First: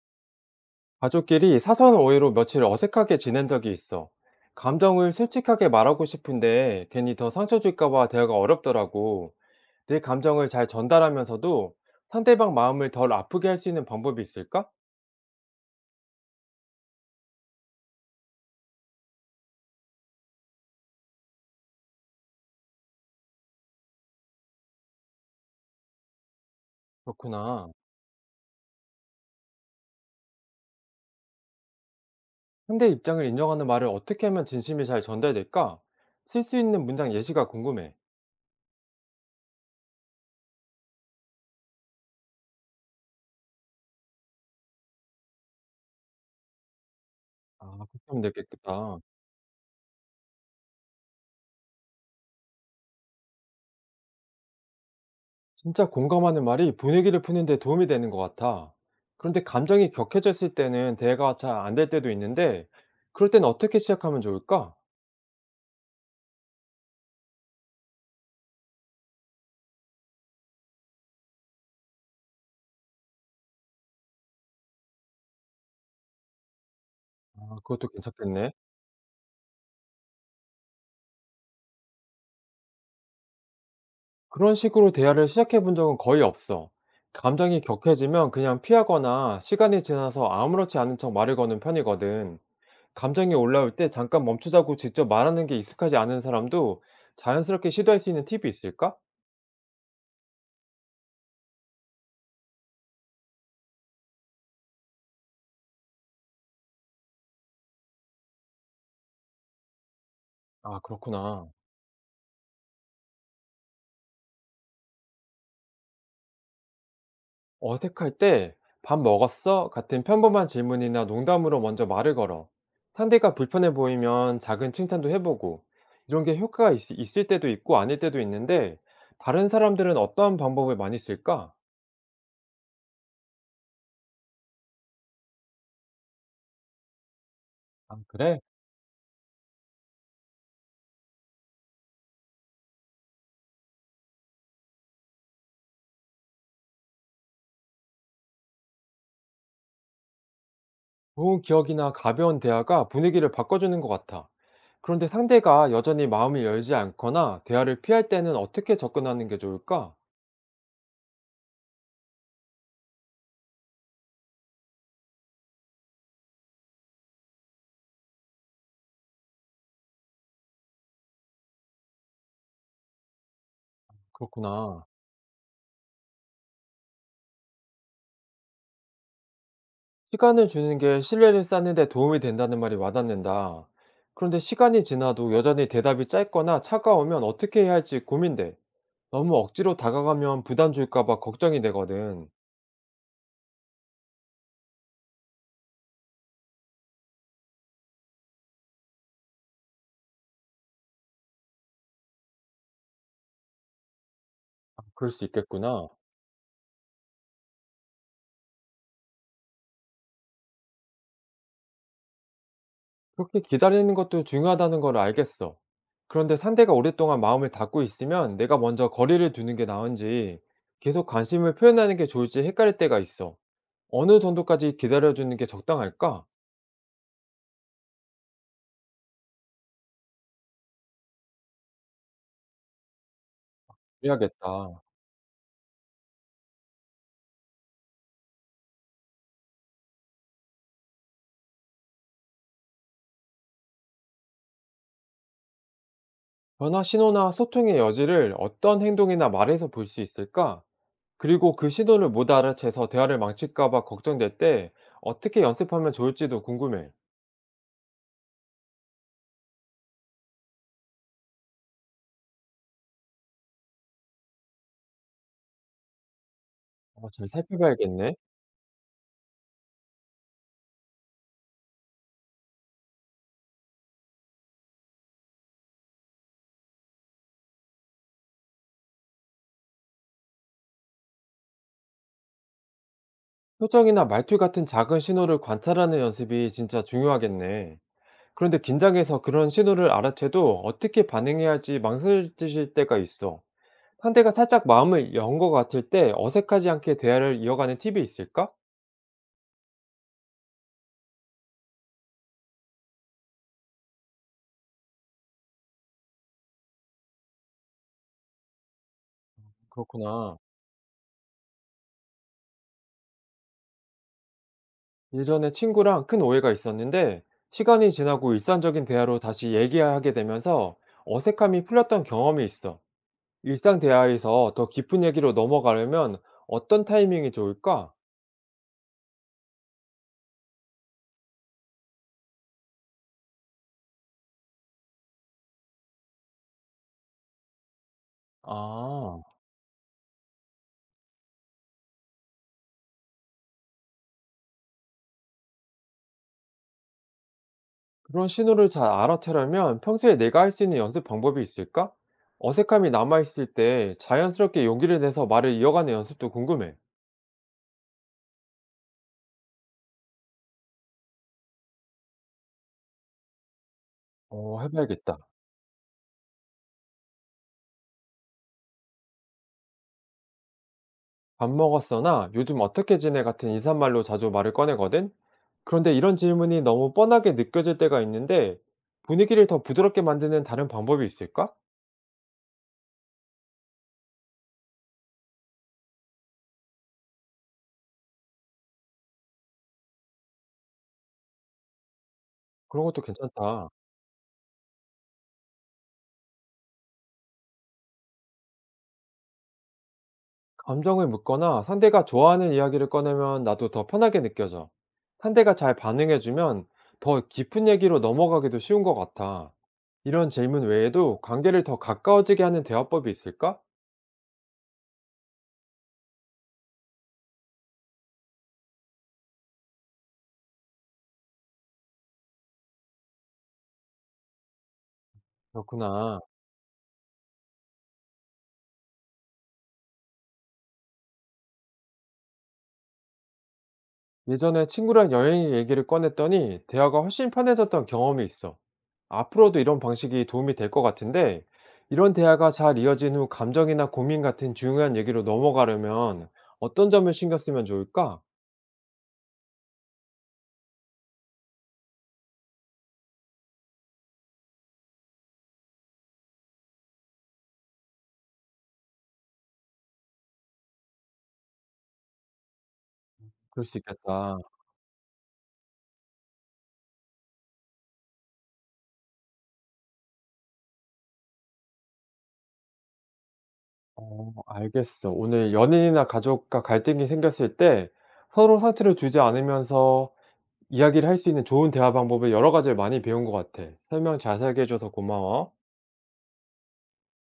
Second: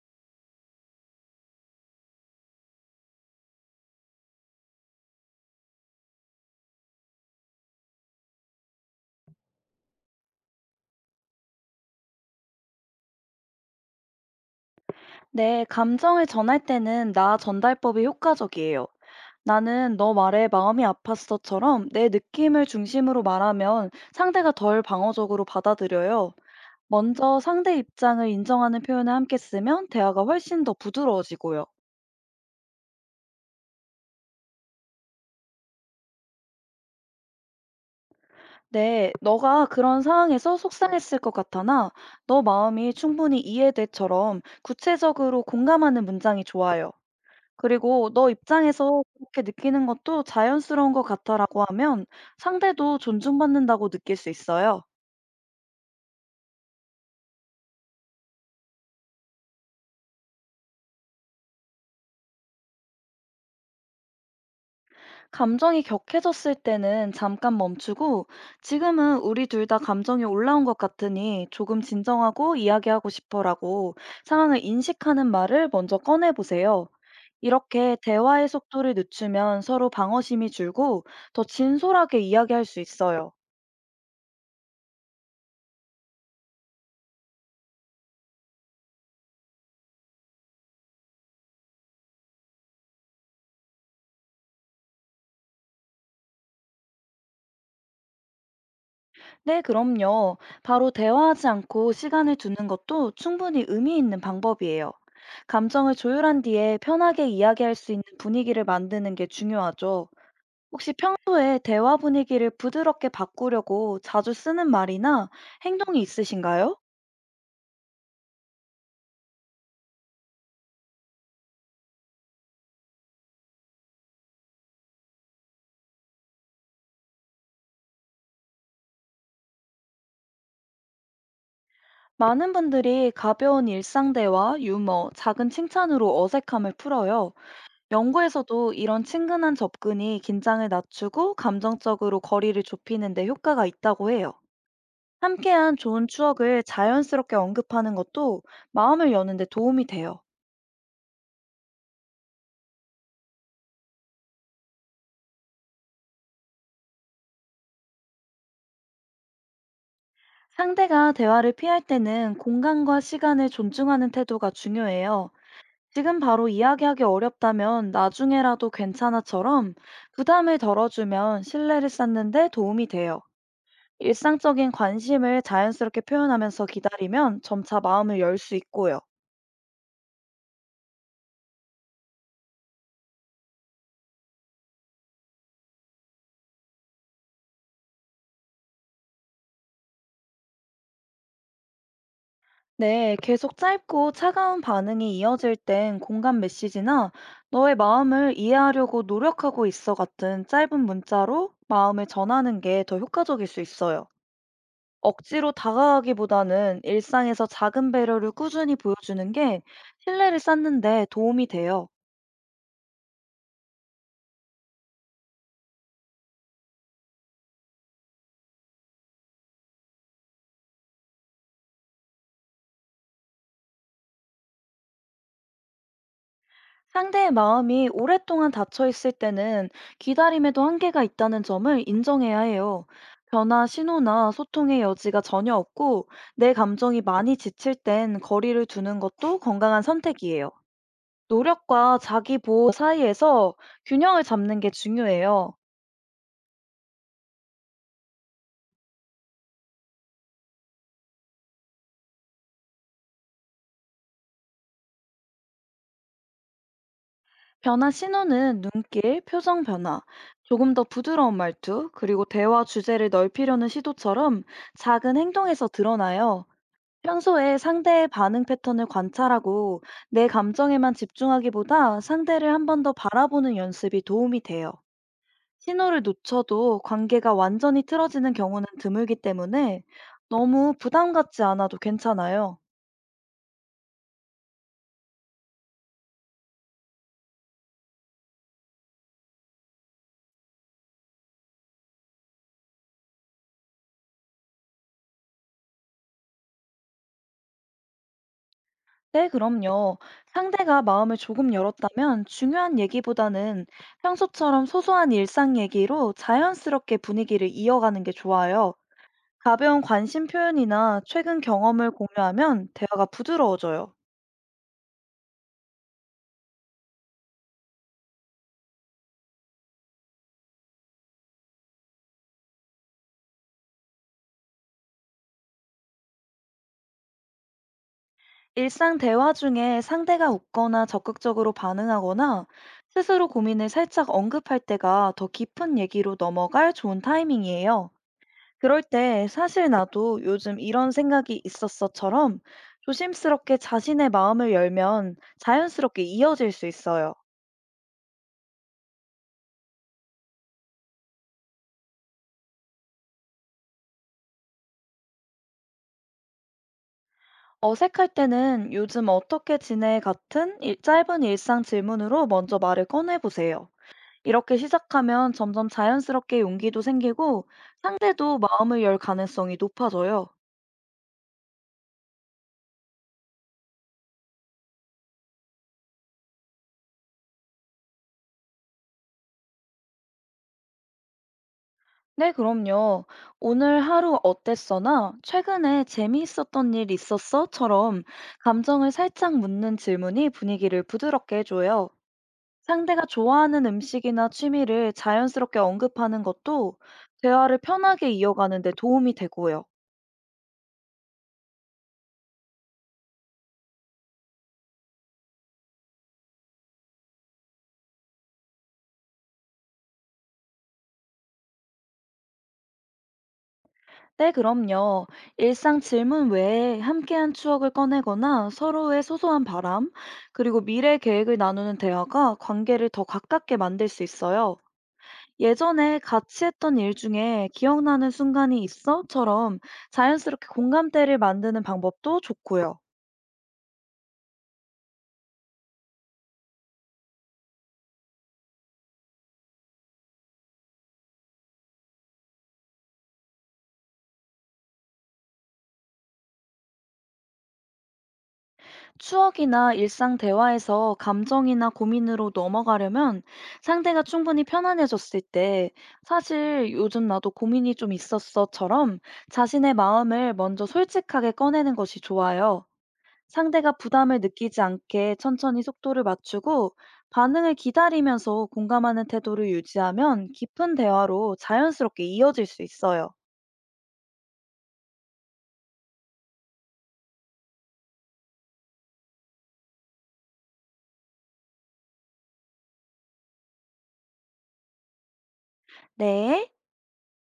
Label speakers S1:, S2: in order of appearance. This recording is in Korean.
S1: 가족끼리 사소한 오해로 며칠 어색하게 지낸 적이 있어. 감정을 솔직하게 말하고 싶은데 괜히 더 상처 줄까봐 대화가 어렵더라고. 내 감정을 잘 전달하면서도 상대방 마음을 덜 아프게 할 수 있는 방법이 있을까?
S2: 네, 감정을 전할 때는 나 전달법이 효과적이에요. 나는 너 말에 마음이 아팠어처럼 내 느낌을 중심으로 말하면 상대가 덜 방어적으로 받아들여요. 먼저
S1: 그렇구나.
S2: 상대 입장을 인정하는 표현을 함께 쓰면 대화가 훨씬 더 부드러워지고요.
S1: 상대 입장을 인정하는 말을 어떻게 하면 진심이 잘 전달될까? 쓸 수 있는 문장 예시가 궁금해.
S2: 네, 너가 그런 상황에서 속상했을 것 같아나 너 마음이 충분히 이해돼처럼 구체적으로 공감하는 문장이 좋아요.
S1: 아, 그렇게
S2: 그리고
S1: 하면
S2: "너
S1: 되겠다.
S2: 입장에서 그렇게 느끼는 것도 자연스러운 것 같아."라고 하면 상대도 존중받는다고 느낄 수 있어요.
S1: 진짜 공감하는 말이 분위기를 푸는데 도움이 되는 것 같아. 그런데 감정이 격해졌을 때는 대화가 잘 안 될 때도 있는데, 그럴 땐 어떻게 시작하면 좋을까?
S2: 감정이 격해졌을 때는 잠깐 멈추고 "지금은 우리 둘 다 감정이 올라온 것 같으니 조금 진정하고 이야기하고 싶어."라고 상황을 인식하는 말을 먼저 꺼내 보세요.
S1: 아, 그것도
S2: 이렇게 대화의
S1: 괜찮겠네.
S2: 속도를 늦추면 서로 방어심이 줄고 더 진솔하게 이야기할 수 있어요.
S1: 그런 식으로 대화를 시작해 본 적은 거의 없어. 감정이 격해지면 그냥 피하거나 시간이 지나서 아무렇지 않은 척 말을 거는 편이거든. 감정이 올라올 때 잠깐 멈추자고 직접 말하는 게 익숙하지 않은 사람도 자연스럽게 시도할 수 있는 팁이 있을까?
S2: 네, 그럼요. 바로 대화하지 않고 시간을 두는 것도 충분히 의미 있는 방법이에요. 감정을 조율한 뒤에 편하게 이야기할 수 있는 분위기를 만드는 게 중요하죠.
S1: 아,
S2: 혹시
S1: 그렇구나.
S2: 평소에 대화 분위기를 부드럽게 바꾸려고 자주 쓰는 말이나 행동이 있으신가요?
S1: 어색할 때 "밥 먹었어?" 같은 평범한 질문이나 농담으로 먼저 말을 걸어. 상대가 불편해 보이면 작은 칭찬도 해보고 이런 게 효과가 있을 때도 있고 아닐 때도 있는데 다른 사람들은 어떠한 방법을 많이 쓸까?
S2: 많은 분들이 가벼운 일상 대화, 유머, 작은 칭찬으로 어색함을 풀어요.
S1: 아, 그래?
S2: 연구에서도 이런 친근한 접근이 긴장을 낮추고 감정적으로 거리를 좁히는 데 효과가 있다고 해요. 함께한 좋은 추억을 자연스럽게 언급하는 것도 마음을 여는데 도움이 돼요.
S1: 좋은 기억이나 가벼운 대화가 분위기를 바꿔주는 것 같아. 그런데 상대가 여전히 마음을 열지 않거나 대화를 피할 때는 어떻게 접근하는 게 좋을까?
S2: 상대가 대화를 피할 때는 공간과 시간을 존중하는 태도가 중요해요. 지금 바로 이야기하기 어렵다면 나중에라도 괜찮아처럼 부담을 덜어주면 신뢰를 쌓는데 도움이 돼요. 일상적인
S1: 그렇구나.
S2: 관심을 자연스럽게 표현하면서 기다리면 점차 마음을 열 수 있고요.
S1: 시간을 주는 게 신뢰를 쌓는 데 도움이 된다는 말이 와닿는다. 그런데 시간이 지나도 여전히 대답이 짧거나 차가우면 어떻게 해야 할지 고민돼. 너무 억지로 다가가면 부담 줄까 봐 걱정이 되거든.
S2: 네, 계속 짧고 차가운 반응이 이어질 땐 공감 메시지나 너의 마음을 이해하려고 노력하고 있어 같은 짧은 문자로 마음을 전하는 게 더 효과적일 수 있어요.
S1: 아, 그럴 수
S2: 억지로
S1: 있겠구나.
S2: 다가가기보다는 일상에서 작은 배려를 꾸준히 보여주는 게 신뢰를 쌓는 데 도움이 돼요.
S1: 그렇게 기다리는 것도 중요하다는 걸 알겠어. 그런데 상대가 오랫동안 마음을 닫고 있으면 내가 먼저 거리를 두는 게 나은지 계속 관심을 표현하는 게 좋을지 헷갈릴 때가 있어. 어느 정도까지 기다려주는 게 적당할까?
S2: 상대의 마음이 오랫동안 닫혀 있을 때는 기다림에도 한계가 있다는 점을 인정해야 해요. 변화 신호나 소통의
S1: 그래야겠다.
S2: 여지가 전혀 없고 내 감정이 많이 지칠 땐 거리를 두는 것도 건강한 선택이에요. 노력과 자기 보호 사이에서 균형을 잡는 게 중요해요.
S1: 변화 신호나 소통의 여지를 어떤 행동이나 말에서 볼 수 있을까? 그리고 그 신호를 못 알아채서 대화를 망칠까 봐 걱정될 때 어떻게 연습하면 좋을지도 궁금해.
S2: 변화 신호는 눈길, 표정 변화, 조금 더 부드러운 말투, 그리고 대화 주제를 넓히려는 시도처럼 작은 행동에서 드러나요.
S1: 어, 잘
S2: 평소에 상대의
S1: 살펴봐야겠네.
S2: 반응 패턴을 관찰하고 내 감정에만 집중하기보다 상대를 한 번 더 바라보는 연습이 도움이 돼요. 신호를 놓쳐도 관계가 완전히 틀어지는 경우는 드물기 때문에 너무 부담 갖지 않아도 괜찮아요.
S1: 표정이나 말투 같은 작은 신호를 관찰하는 연습이 진짜 중요하겠네. 그런데 긴장해서 그런 신호를 알아채도 어떻게 반응해야 할지 망설여질 때가 있어. 상대가 살짝 마음을 연 것 같을 때 어색하지 않게 대화를 이어가는 팁이 있을까?
S2: 네, 그럼요. 상대가 마음을 조금 열었다면 중요한 얘기보다는 평소처럼 소소한 일상 얘기로 자연스럽게 분위기를 이어가는 게 좋아요. 가벼운 관심
S1: 그렇구나.
S2: 표현이나 최근 경험을 공유하면 대화가 부드러워져요.
S1: 예전에 친구랑 큰 오해가 있었는데 시간이 지나고 일상적인 대화로 다시 얘기하게 되면서 어색함이 풀렸던 경험이 있어. 일상 대화에서 더 깊은 얘기로 넘어가려면 어떤 타이밍이 좋을까?
S2: 일상 대화 중에 상대가 웃거나 적극적으로 반응하거나 스스로 고민을 살짝 언급할 때가 더 깊은 얘기로 넘어갈 좋은 타이밍이에요. 그럴
S1: 아,
S2: 때 사실 나도 요즘 이런 생각이 있었어처럼 조심스럽게 자신의 마음을 열면 자연스럽게 이어질 수 있어요.
S1: 그런 신호를 잘 알아채려면 평소에 내가 할 수 있는 연습 방법이 있을까? 어색함이 남아있을 때 자연스럽게 용기를 내서 말을 이어가는 연습도 궁금해.
S2: 어색할 때는 요즘 어떻게 지내 같은 짧은 일상 질문으로 먼저 말을 꺼내보세요. 이렇게
S1: 어, 해봐야겠다.
S2: 시작하면 점점 자연스럽게 용기도 생기고 상대도 마음을 열 가능성이 높아져요.
S1: 밥 먹었어나 요즘 어떻게 지내 같은 인사말로 자주 말을 꺼내거든? 그런데 이런 질문이 너무 뻔하게 느껴질 때가 있는데 분위기를 더 부드럽게 만드는 다른 방법이 있을까?
S2: 네, 그럼요. 오늘 하루 어땠어나 최근에 재미있었던 일 있었어?처럼 감정을 살짝 묻는 질문이 분위기를 부드럽게 해줘요.
S1: 그런 것도
S2: 상대가 좋아하는
S1: 괜찮다.
S2: 음식이나 취미를 자연스럽게 언급하는 것도 대화를 편하게 이어가는 데 도움이 되고요.
S1: 감정을 묻거나 상대가 좋아하는 이야기를 꺼내면 나도 더 편하게 느껴져. 상대가 잘 반응해주면 더 깊은 얘기로 넘어가기도 쉬운 것 같아. 이런 질문 외에도 관계를 더 가까워지게 하는 대화법이 있을까?
S2: 네, 그럼요. 일상 질문 외에 함께한 추억을 꺼내거나 서로의 소소한 바람, 그리고 미래 계획을 나누는 대화가 관계를 더 가깝게 만들 수 있어요. 예전에
S1: 그렇구나.
S2: 같이 했던 일 중에 기억나는 순간이 있어?처럼 자연스럽게 공감대를 만드는 방법도 좋고요.
S1: 예전에 친구랑 여행 얘기를 꺼냈더니 대화가 훨씬 편해졌던 경험이 있어. 앞으로도 이런 방식이 도움이 될 것 같은데, 이런 대화가 잘 이어진 후 감정이나 고민 같은 중요한 얘기로 넘어가려면 어떤 점을 신경 쓰면 좋을까?
S2: 추억이나 일상 대화에서 감정이나 고민으로 넘어가려면 상대가 충분히 편안해졌을 때 사실 요즘 나도 고민이 좀 있었어처럼 자신의 마음을 먼저 솔직하게 꺼내는 것이 좋아요.
S1: 그럴
S2: 상대가
S1: 수
S2: 부담을
S1: 있겠다.
S2: 느끼지 않게 천천히 속도를 맞추고 반응을 기다리면서 공감하는 태도를 유지하면 깊은 대화로 자연스럽게 이어질 수 있어요.
S1: 어, 알겠어. 오늘 연인이나 가족과 갈등이 생겼을 때 서로 상처를 주지 않으면서 이야기를 할 수 있는 좋은 대화 방법을 여러 가지를 많이 배운 것 같아. 설명 자세하게 해줘서 고마워.
S2: 네.